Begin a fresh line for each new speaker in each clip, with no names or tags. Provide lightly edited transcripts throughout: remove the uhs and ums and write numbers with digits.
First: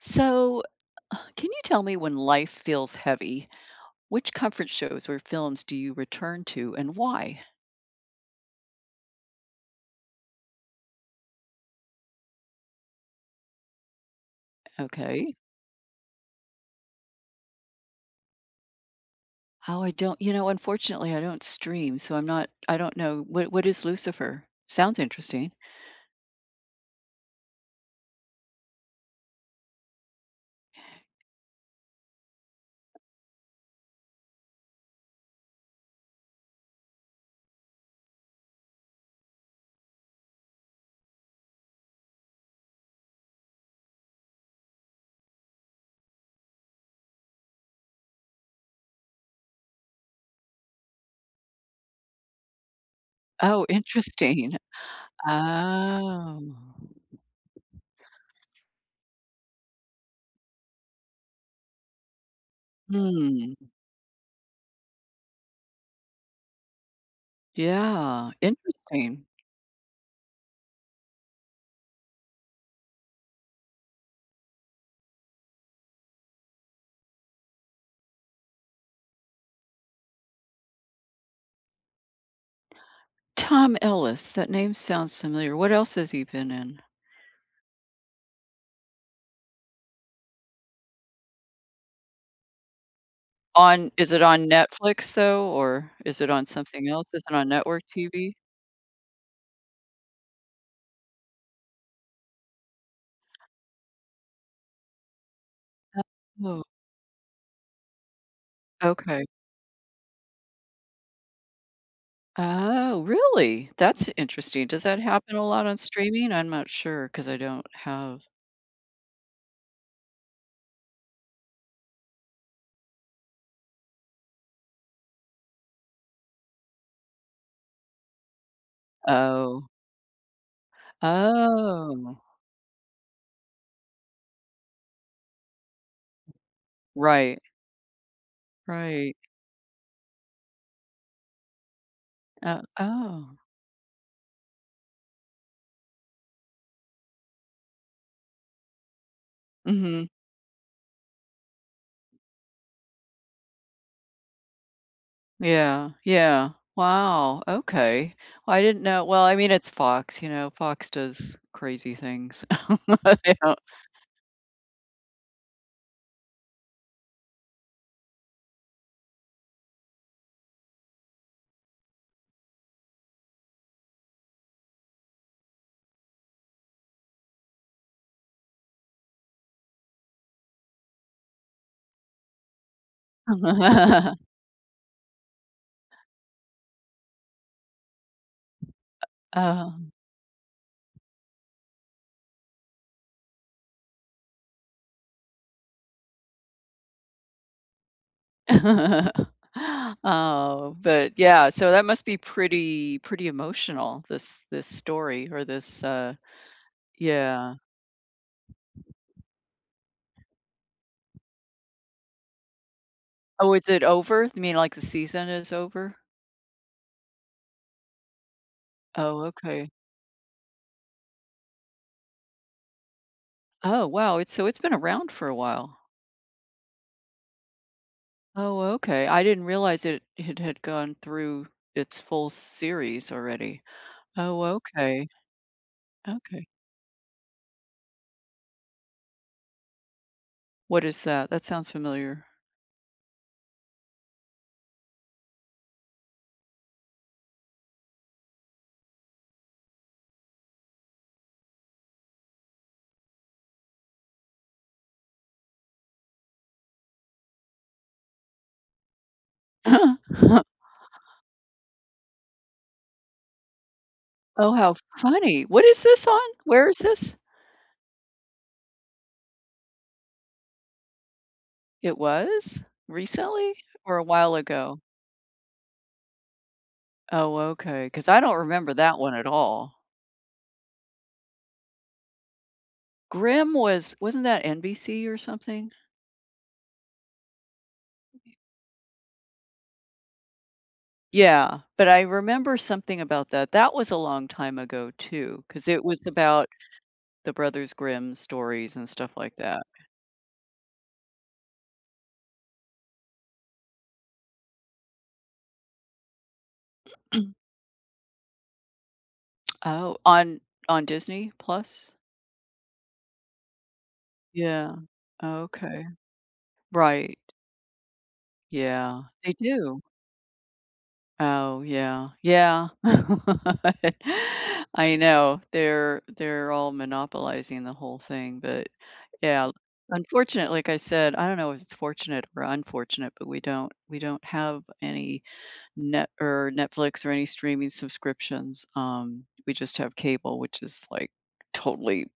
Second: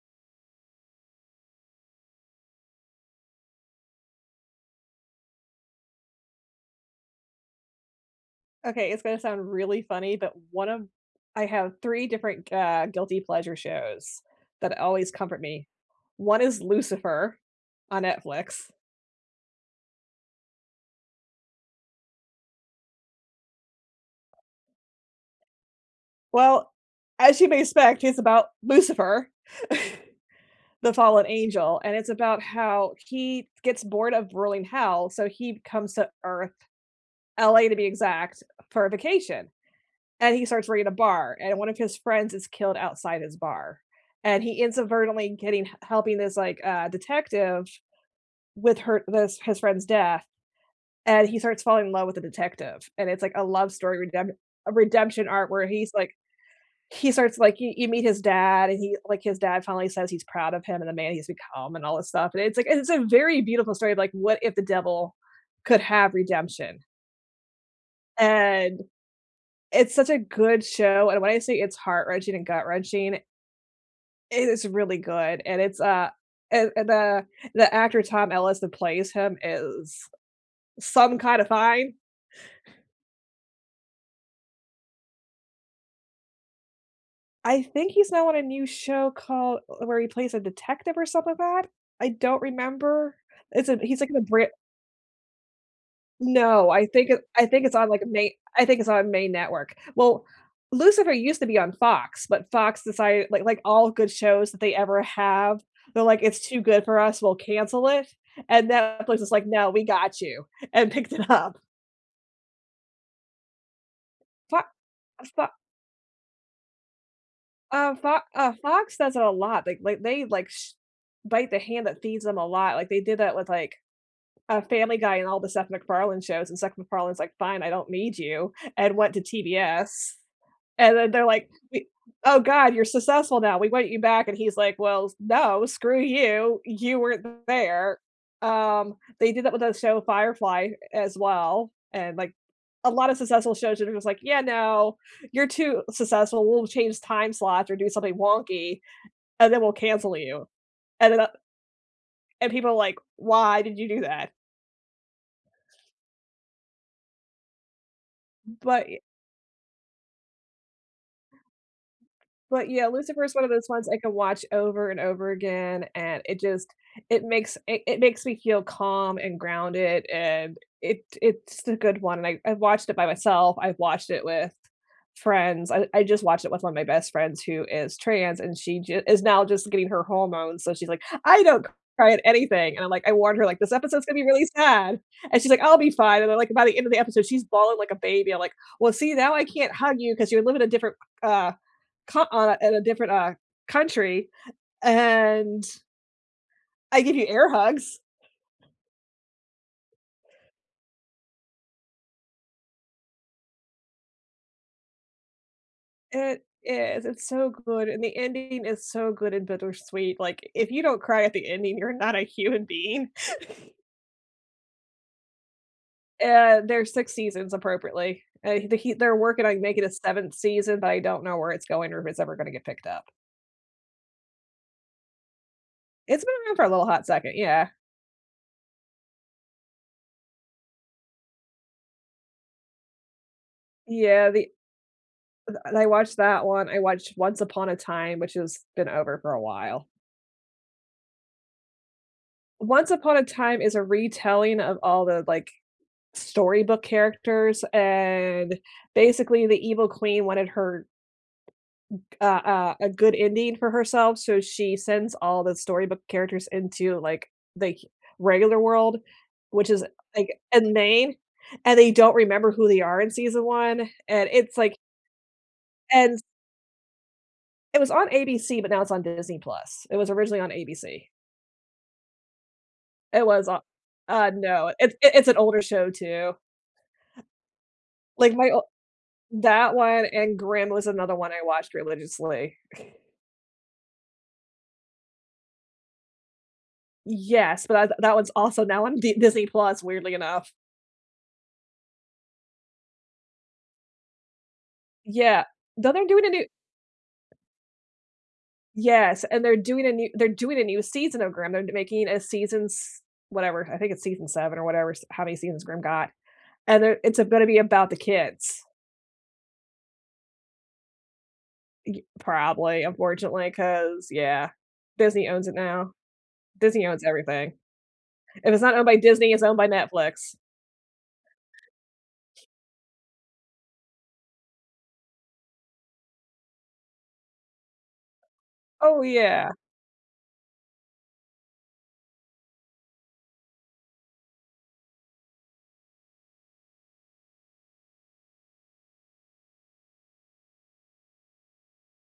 So, can you tell me, when life feels heavy, which comfort shows or films do you return to and why?
Okay, it's gonna sound really funny, but one of I have 3 different, guilty pleasure shows that always
Okay.
comfort me. One is Lucifer on Netflix.
Oh, I don't, you know, unfortunately, I don't stream, so I'm not, I don't know. What is Lucifer? Sounds interesting.
Well, as you may expect, it's about Lucifer, the fallen angel, and it's about how he gets bored of ruling hell, so he comes to LA to be exact for a vacation. And he starts running a bar and one of his friends is killed outside his bar, and he ends up inadvertently getting helping this like detective with her this his friend's death. And he starts falling in love with the detective, and it's like a
Oh,
love story
interesting.
a redemption art where
Oh.
he starts like you meet his dad and he like his dad finally says he's proud of him and the man he's become and all this stuff. And it's like it's a very
Hmm.
beautiful story of like what if the devil could have redemption,
Yeah,
and
interesting.
it's such a good show. And when I say it's heart-wrenching and gut-wrenching, it is really good. And it's, and the actor Tom Ellis that plays him is some kinda fine.
Tom Ellis, that name sounds familiar. What else has he been in?
I think he's now on a new show called where he plays a detective or something like that? I don't remember. It's a
On
he's like
Is
in
it on
a
Netflix though, or is it on
No,
something
I
else?
think it
Is it
I
on
think it's
network
on, like, a main
TV?
I think it's on main network. Well, Lucifer used to be on Fox, but Fox decided like all good shows that they ever have, they're like, "It's too
Oh,
good for us, we'll cancel it," and Netflix
okay.
is like, "No, we got you," and picked it up.
Oh, really? That's
Fo
interesting. Does that happen a
Fo
lot on streaming? I'm not sure because I don't
Fo
have.
Fox does it a lot, like, they, like, sh bite the hand that feeds them a lot, like, they did that with, like, a Family Guy and all the Seth MacFarlane shows, and Seth MacFarlane's like, "Fine, I don't need you," and went to
Oh,
TBS. And then they're like, "We
oh,
oh god, you're successful now. We want you back." And he's like, "Well, no, screw you. You weren't
right,
there." Um,
right.
they did that with the show Firefly as well, and, like,
Uh,
a lot of
oh,
successful shows that are just like, "Yeah, no, you're too successful. We'll change time slots or do something wonky, and then we'll
mm-hmm.
cancel you." And then, and people are like, "Why did you do that?"
Yeah, yeah. Wow. Okay. Well, I didn't
But
know. Well, I mean, it's Fox. You know, Fox does crazy things.
But yeah, Lucifer
They
is one of
don't-
those ones I can watch over and over again, and it just it makes me feel calm and grounded, and it's a good one. And I've watched it by myself. I've watched it with friends. I just watched it with one of my best friends who is trans, and is now just getting her hormones. So she's like, I don't cry at anything, and I'm like, I warned her like this episode's gonna be really sad, and she's like, I'll be fine. And then like by the end of the episode, she's bawling like a baby. I'm like, well, see, now I can't
Oh.
hug you because you're living a different uh, co on a in a different, country, and I give you air hugs.
Oh, but yeah, so that must be pretty emotional, this story or this,
It is, it's so
yeah.
good, and the ending is so good and bittersweet, like, if you don't cry at the ending, you're not a human being.
Oh, is it over? You mean like the season is over?
And there's 6 seasons appropriately. They're
Oh,
working on
okay.
making a 7th season, but I don't know where it's going or if it's ever gonna get picked up.
Oh, wow, it's so it's been around for a while.
It's been around for a little hot second, yeah.
Oh, okay. I didn't realize it had gone through its full series already.
Yeah,
Oh,
the
okay.
and I watched that
Okay.
one, I watched Once Upon a Time, which has been over for a while.
What is that? That sounds familiar.
Once Upon a Time is a retelling of all the, like, storybook characters. And basically the evil queen wanted her a good ending for herself, so she sends all the storybook characters into like the h- regular world, which is like inane, and they don't remember who they are in season one. And
Oh,
it's
how
like
funny. What is this on?
and
Where is this?
it was on ABC, but now it's on Disney Plus. It was originally on ABC.
It was?
It was
Recently?
on
Or a while
No,
ago?
it's an older show too,
Oh, okay. Because I
like
don't remember that one at all.
that one, and Grimm was another one I watched religiously.
Grimm was, wasn't that NBC or something?
Yes, but that that one's also now on D Disney Plus, weirdly enough.
Yeah, but I remember something about that. That was a long time ago too,
Yeah.
because it
Though
was
they're doing a new
about the Brothers Grimm stories and stuff
Yes,
like
and they're
that.
doing a new season of Grimm. They're making a seasons whatever, I think it's season 7 or whatever, s how many seasons Grimm got, and they're it's gonna be about the kids,
Oh, on Disney Plus?
y probably. Unfortunately, because yeah,
Yeah.
Disney owns it
Okay.
now. Disney owns
Right.
everything. If it's not owned by
Yeah, they
Disney, it's owned by
do.
Netflix.
Oh, yeah. Yeah. I know. They're all monopolizing the whole thing, but
Oh,
yeah,
yeah.
unfortunate, like I said, I don't know if it's fortunate or unfortunate, but we don't, we don't have any net or Netflix or any streaming subscriptions. We just have cable, which is like totally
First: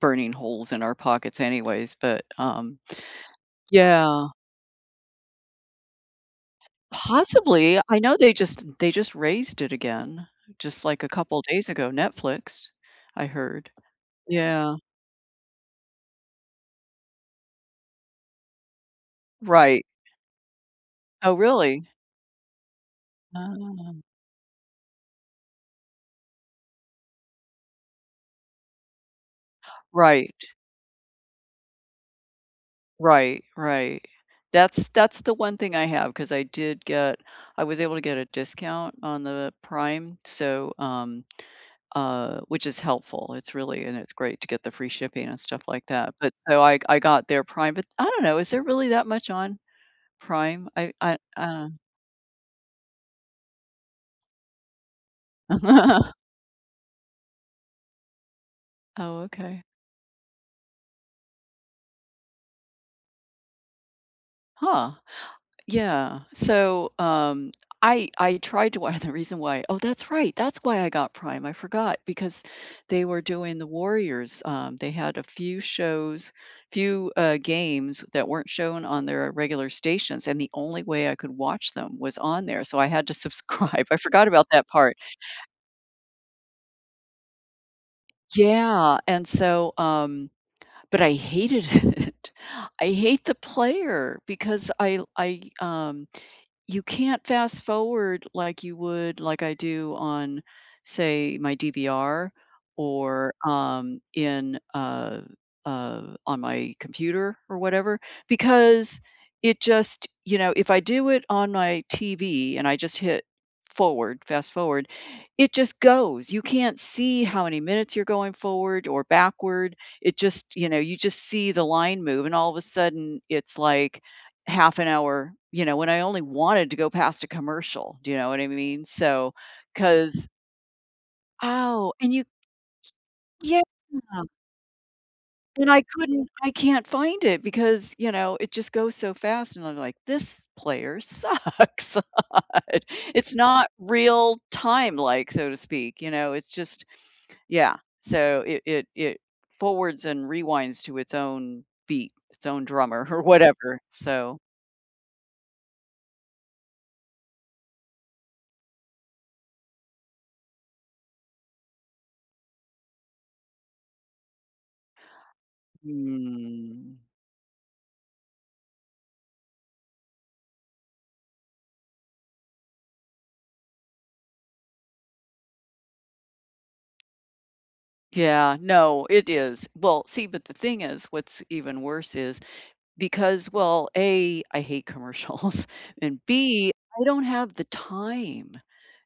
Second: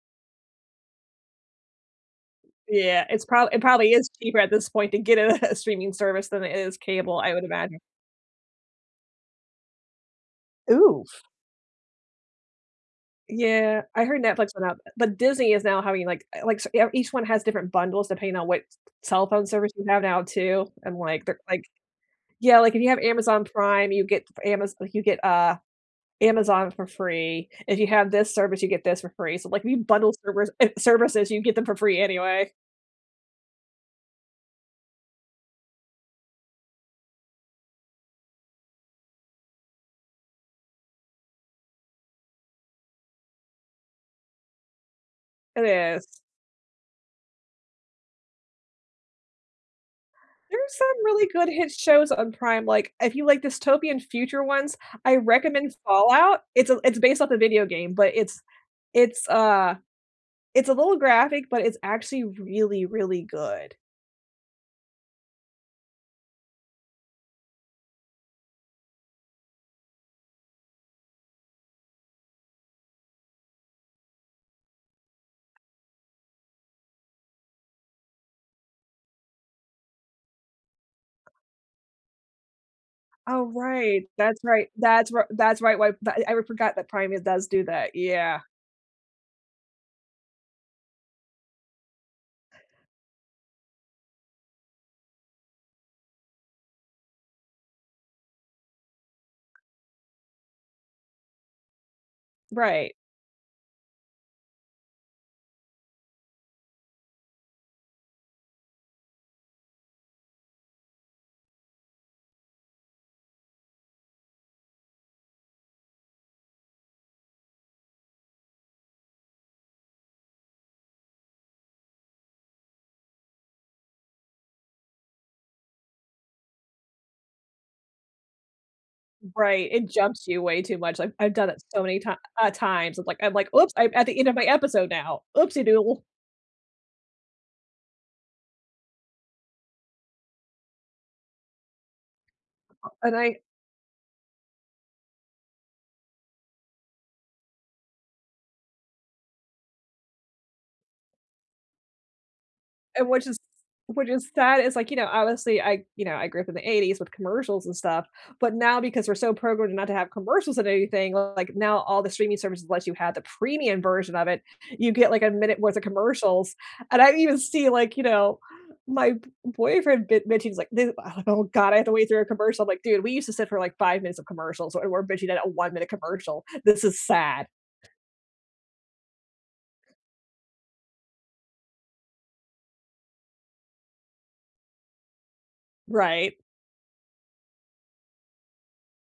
burning holes in our pockets anyways, but
Yeah, it's probably it probably is
yeah.
cheaper at this point to get a a streaming service than it is cable, I would imagine.
Possibly. I know they just raised it again, just, like,
Ooh.
a couple days ago, Netflix, I heard.
Yeah, I heard Netflix went
Yeah.
up, but Disney is now having, like so yeah, each one has different bundles depending on what cell phone service
Right.
you have now too, and, like,
Oh,
they're like
really?
yeah, like, if you have Amazon Prime,
Oh.
you get Amazon for free. If you have this service, you get this for free. So, like, if you bundle
Right,
services, you get them for free anyway.
right, right. That's the one thing I have because I did get I was able to get a discount on the Prime, so, which is helpful. It's really and it's great to get the free shipping and stuff
It
like that,
is.
but so I got their Prime, but I don't know, is there really that much on Prime?
There's some really good hit shows on Prime, like, if you like dystopian future ones, I recommend Fallout. It's a it's based off a video game, but
Oh,
it's,
okay.
uh it's a little graphic, but it's actually really, really good.
Huh. Yeah. I tried to watch the reason why. Oh, that's right. That's why I got Prime. I forgot because they were doing the Warriors. They had a few shows, few games that weren't shown on their regular stations, and the only way I could watch them was on there. So I had to
Oh,
subscribe. I
right,
forgot about that part.
that's right, why that I forgot that Prime does do that, yeah.
Yeah. But I hated it. I hate the player because I you can't fast forward like you would, like I do on, say, my DVR
Right,
or, on my computer or whatever, because it just, you know, if I do it on my TV and I just hit fast forward, it just goes. You can't see how many minutes you're going forward or backward. It just, you know, you just see the line move, and all of a sudden, it's like, half an hour, you know, when I only wanted to go past a commercial, do you know what I mean? So,
right, it jumps
because
you way too much, like, I've done it so
oh,
many ti
and you
times, it's like I'm like,
yeah,
"Oops, I'm at the end of my episode now, oopsie
and
doodle,"
I can't find it because, you know, it just goes so fast and I'm like, "This player sucks."
and
It's
I
not real time, like, so to speak, you know, it's just yeah. So it forwards and rewinds to its own beat, its own drummer
And
or
which is
whatever.
which is
So,
sad, it's like, you know, obviously, I grew up in the '80s with commercials and stuff, but now because we're so programmed not to have commercials and anything, like, now all the streaming services let you have the premium version of it, you get, like, a minute worth of commercials,
mm.
and I even see, like, you know, my b boyfriend bitching, he's like, "Dude, oh god, I have to wait through a commercial." I'm like, "Dude, we used to sit for, like, 5 minutes of commercials, and we're bitching at a one-minute commercial. This is sad."
Yeah, no, it is. Well, see, but the thing is, what's even worse is because, well, A, I hate commercials, and
Right,
B, I don't have the time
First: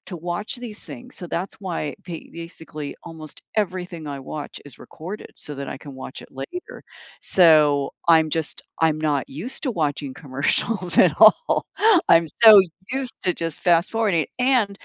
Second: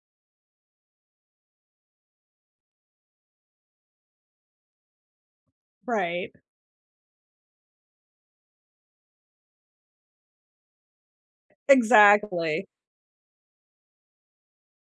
to watch these things. So that's why ba- basically almost everything I watch is recorded so that I can watch it
right,
later. So I'm just, I'm not used to watching commercials at all. I'm so
exactly,
used to just fast forwarding. And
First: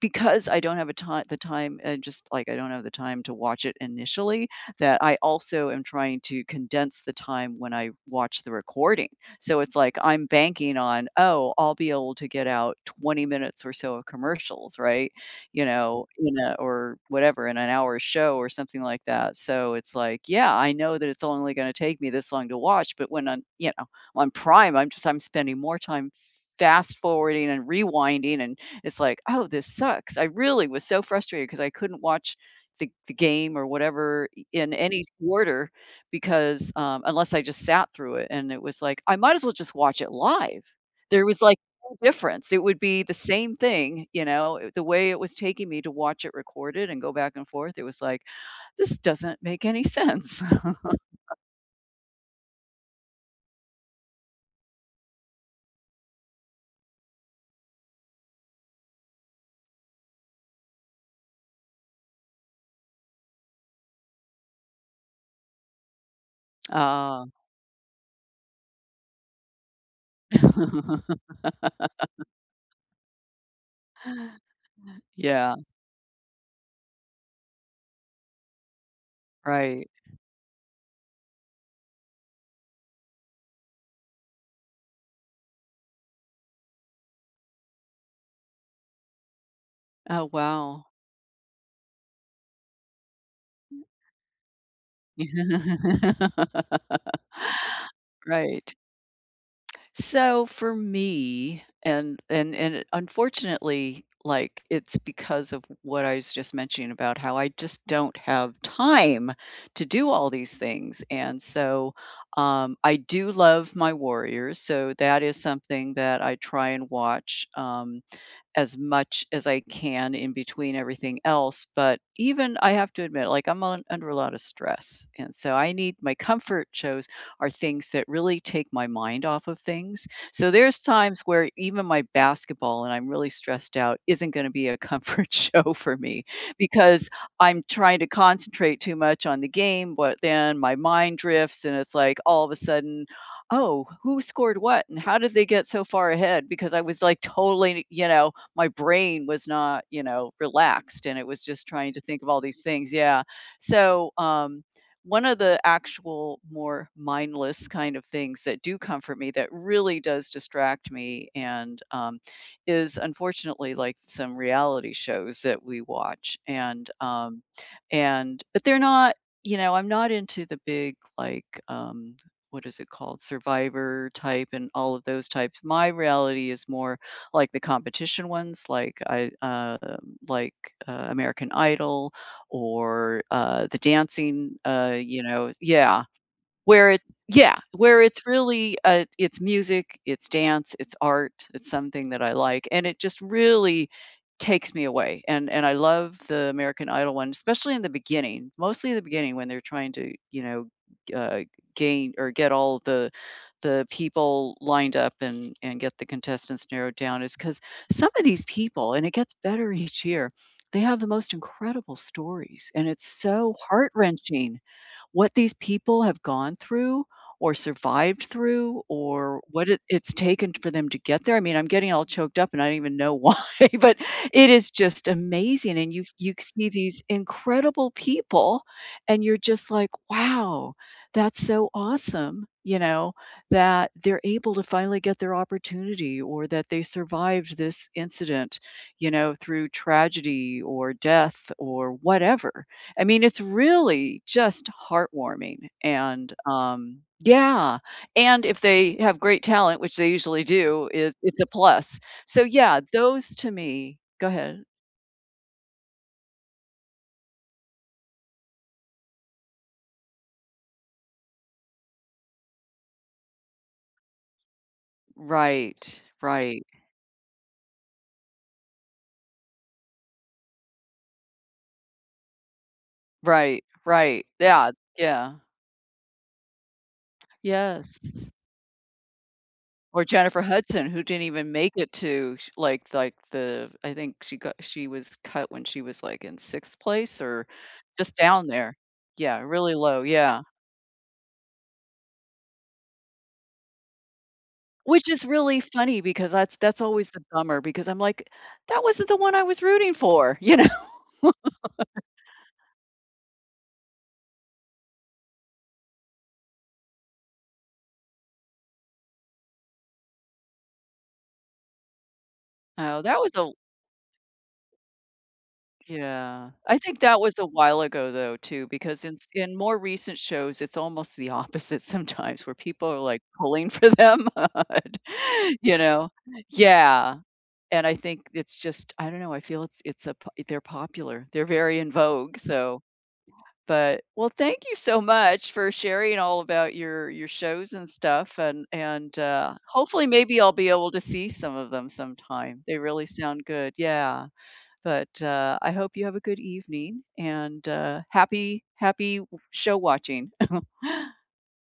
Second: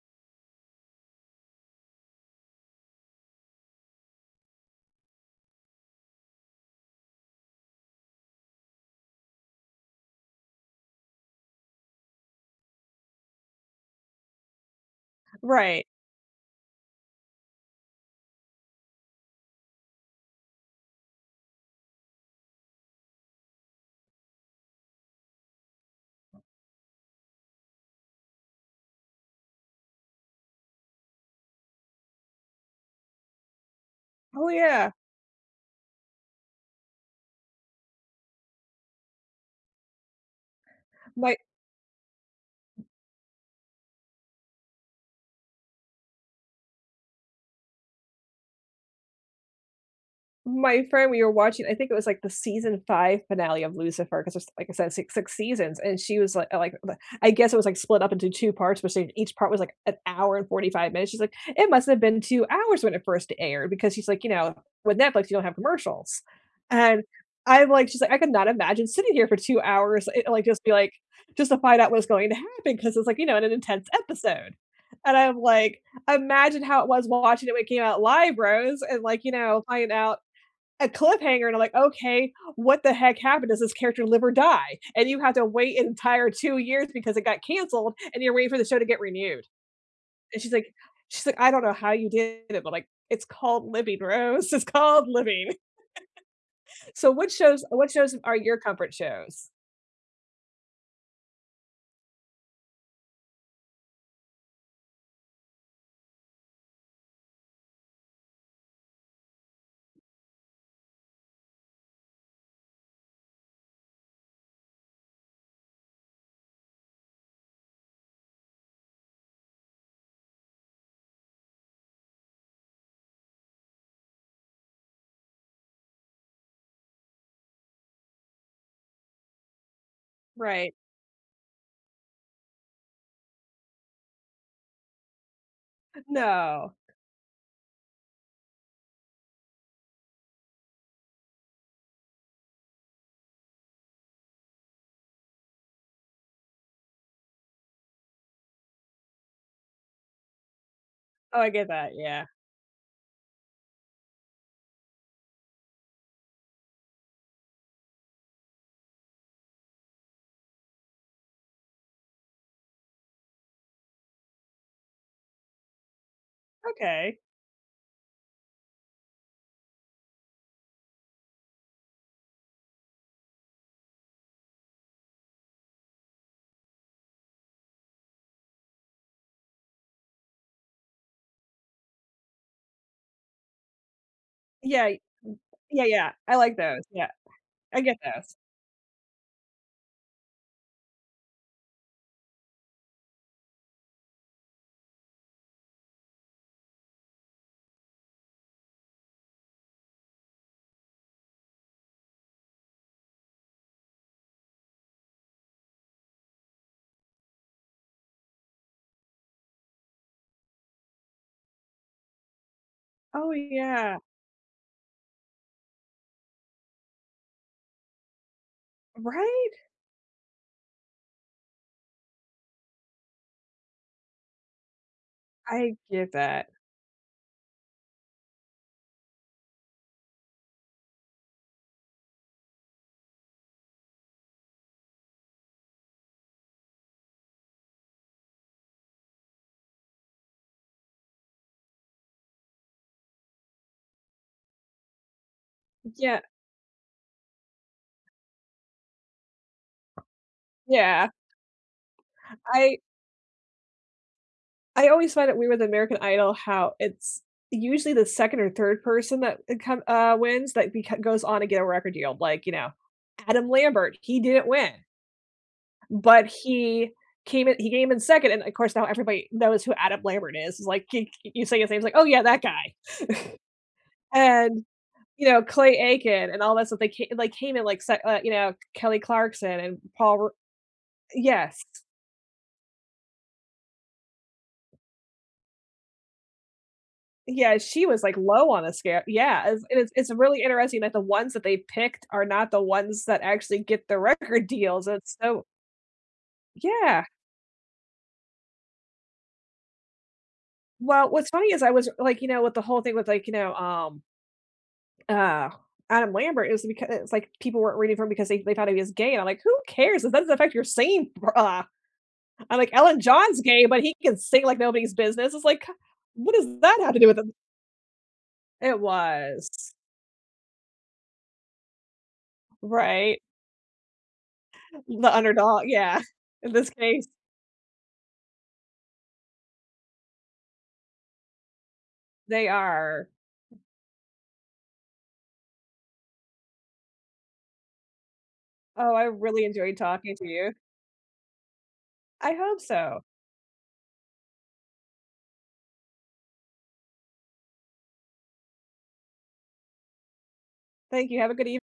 because I don't have a time, the time, just like I don't have the time to watch it initially, that I also am trying to condense the time when I watch the recording. So it's like I'm banking on, "Oh, I'll be able to get out 20 minutes or so of commercials," right? You
right.
know, in a or whatever, in an hour show or something like that. So it's like, yeah, I know that it's only gonna take me this long to watch, but when I'm, you know, on Prime, I'm just I'm spending more time fast forwarding and rewinding and it's like, "Oh, this sucks." I really was so frustrated because I couldn't watch the game or whatever
Oh,
in
yeah,
any order because, um, unless I just sat through it, and it was like, I might as well just watch it live. There
my
was, like, no difference. It would be the same thing, you know, it- the way it was taking me to watch it recorded and go back and forth, it was like, "This doesn't make any sense."
My friend, we were watching I think it was, like, the season 5 finale of Lucifer, 'cause there's, like I said, six seasons, and she was I guess it was, like, split up into 2 parts, but she each part was, like, an hour and 45 minutes. She's like, "It must have been 2 hours when it first aired," because she's like, you know, with Netflix, you don't have commercials. And
Oh.
I'm like she's like, "I could not imagine sitting here for 2 hours, it like, just be like just to find out what's going to happen, because it's, like, you know, in an intense episode." And I'm
Yeah,
like, "Imagine how it was watching it when it came out live, Rose, and, like, you know,
right.
finding out a cliffhanger, and I'm like, okay, what the heck happened? Does this character live or die? And you have to wait an entire 2 years because it got canceled and you're waiting for the show to get renewed."
Oh,
And
wow.
I don't know how you did it, but like it's called living, Rose. It's called living. So what shows are your
Right.
comfort shows?
So for me, and it- unfortunately, like it's because of what I was just mentioning about how I just don't have time to do all these things. And so I do love my Warriors. So that is something that I try and watch. As much as I can in between everything else. But even I have to admit, like I'm on, under a lot of stress. And so I need my comfort shows are things that really take my mind off of things. So
Right.
there's times where even my basketball and I'm really stressed out isn't going to be a comfort show for me
No.
because I'm trying to concentrate too much on the game, but then my mind drifts and it's like all of a sudden, oh, who scored what and how did they get so far ahead? Because I was like totally, you know, my brain was not, you know, relaxed and it
Oh,
was
I
just
get
trying
that.
to think
Yeah.
of all these things. Yeah. So, um, one of the actual more mindless kind of things that do comfort me that really does distract me and is unfortunately like some reality shows that we watch
Okay.
and but they're not, you know, I'm not into the big, like, what is it called, Survivor type and all of those types. My reality is more like the competition ones, like I like American Idol or the dancing.
Yeah.
You know,
Yeah.
yeah,
Yeah. I like those.
where it's,
Yeah.
yeah,
I get
where it's
those.
really, it's music, it's dance, it's art, it's something that I like, and it just really takes me away, and I love the American Idol one, especially in the beginning, mostly in the beginning when they're trying to, you know, uh, gain or get all the people lined up and get the contestants narrowed down is because some of these people, and it gets better each year, they have the most incredible stories, and it's
Oh
so
yeah.
heart-wrenching what these people have gone through or survived through or
Right?
what it, it's taken for them to get there. I mean, I'm getting all choked up and I don't even know why, but it is just amazing.
I
And you
get
you
that.
see these incredible people and you're just like, wow, that's so awesome, you know, that they're able to finally get their opportunity or that they survived this incident, you know, through tragedy or death or whatever. I mean, it's really just heartwarming
Yeah.
yeah, and if they have great talent, which they usually do,
Yeah.
is it's a plus. So,
I
yeah, those to me go ahead.
I always find it weird with American Idol how it's usually the 2nd or 3rd person that it come wins, that beco goes on to get a record deal, like, you know, Adam Lambert, he didn't win,
Right,
but
right,
he came in 2nd, and, of course, now everybody knows who Adam Lambert is, it's like, you say his name, it's like, "Oh, yeah, that guy."
right, right.
And,
Yeah,
you
yeah.
know, Clay Aiken and all that stuff, they came in, like, se
Yes.
you know, Kelly Clarkson and
Or
Paul Ro
Jennifer Hudson, who didn't even
Yes.
make it to sh like the I think she got she was cut when she was, like, in 6th place or
Yeah, she was,
just
like,
down
low on the
there.
scale.
Yeah,
Yeah,
really low,
it's
yeah.
really interesting that the ones that they picked are not the ones that actually get the record deals,
Which
it's
is
so
really funny because that's
yeah.
always the bummer because I'm like, "That wasn't the one I was rooting for," you know?
Well, what's funny is I was, like, you know, with the whole thing with, like, you know, uh, Adam Lambert, it was because it's like people weren't reading for him because they thought he was gay, and I'm like, "Who cares? It doesn't affect your singing uh" I'm like, Ellen
Oh, that was
John's
a
gay, but he can sing like nobody's business." It's like, "What
yeah.
does that
I
have to
think
do with
that
it?"
was a while ago though too
It
because in s in
was.
more recent shows, it's almost the opposite sometimes where people are,
Right?
like, pulling for them,
The underdog,
you
yeah.
know?
In this case
Yeah, and I think it's just I don't know, I feel it's a po they're popular. They're very in vogue,
They
so
are.
but well, thank you so much for sharing all about your shows and stuff,
Oh, I
and
really enjoyed
hopefully
talking to
maybe I'll
you.
be able to see some of them
I hope
sometime. They
so.
really sound good, yeah. But I hope you have a good evening and happy show watching.
Thank you. Have a good evening.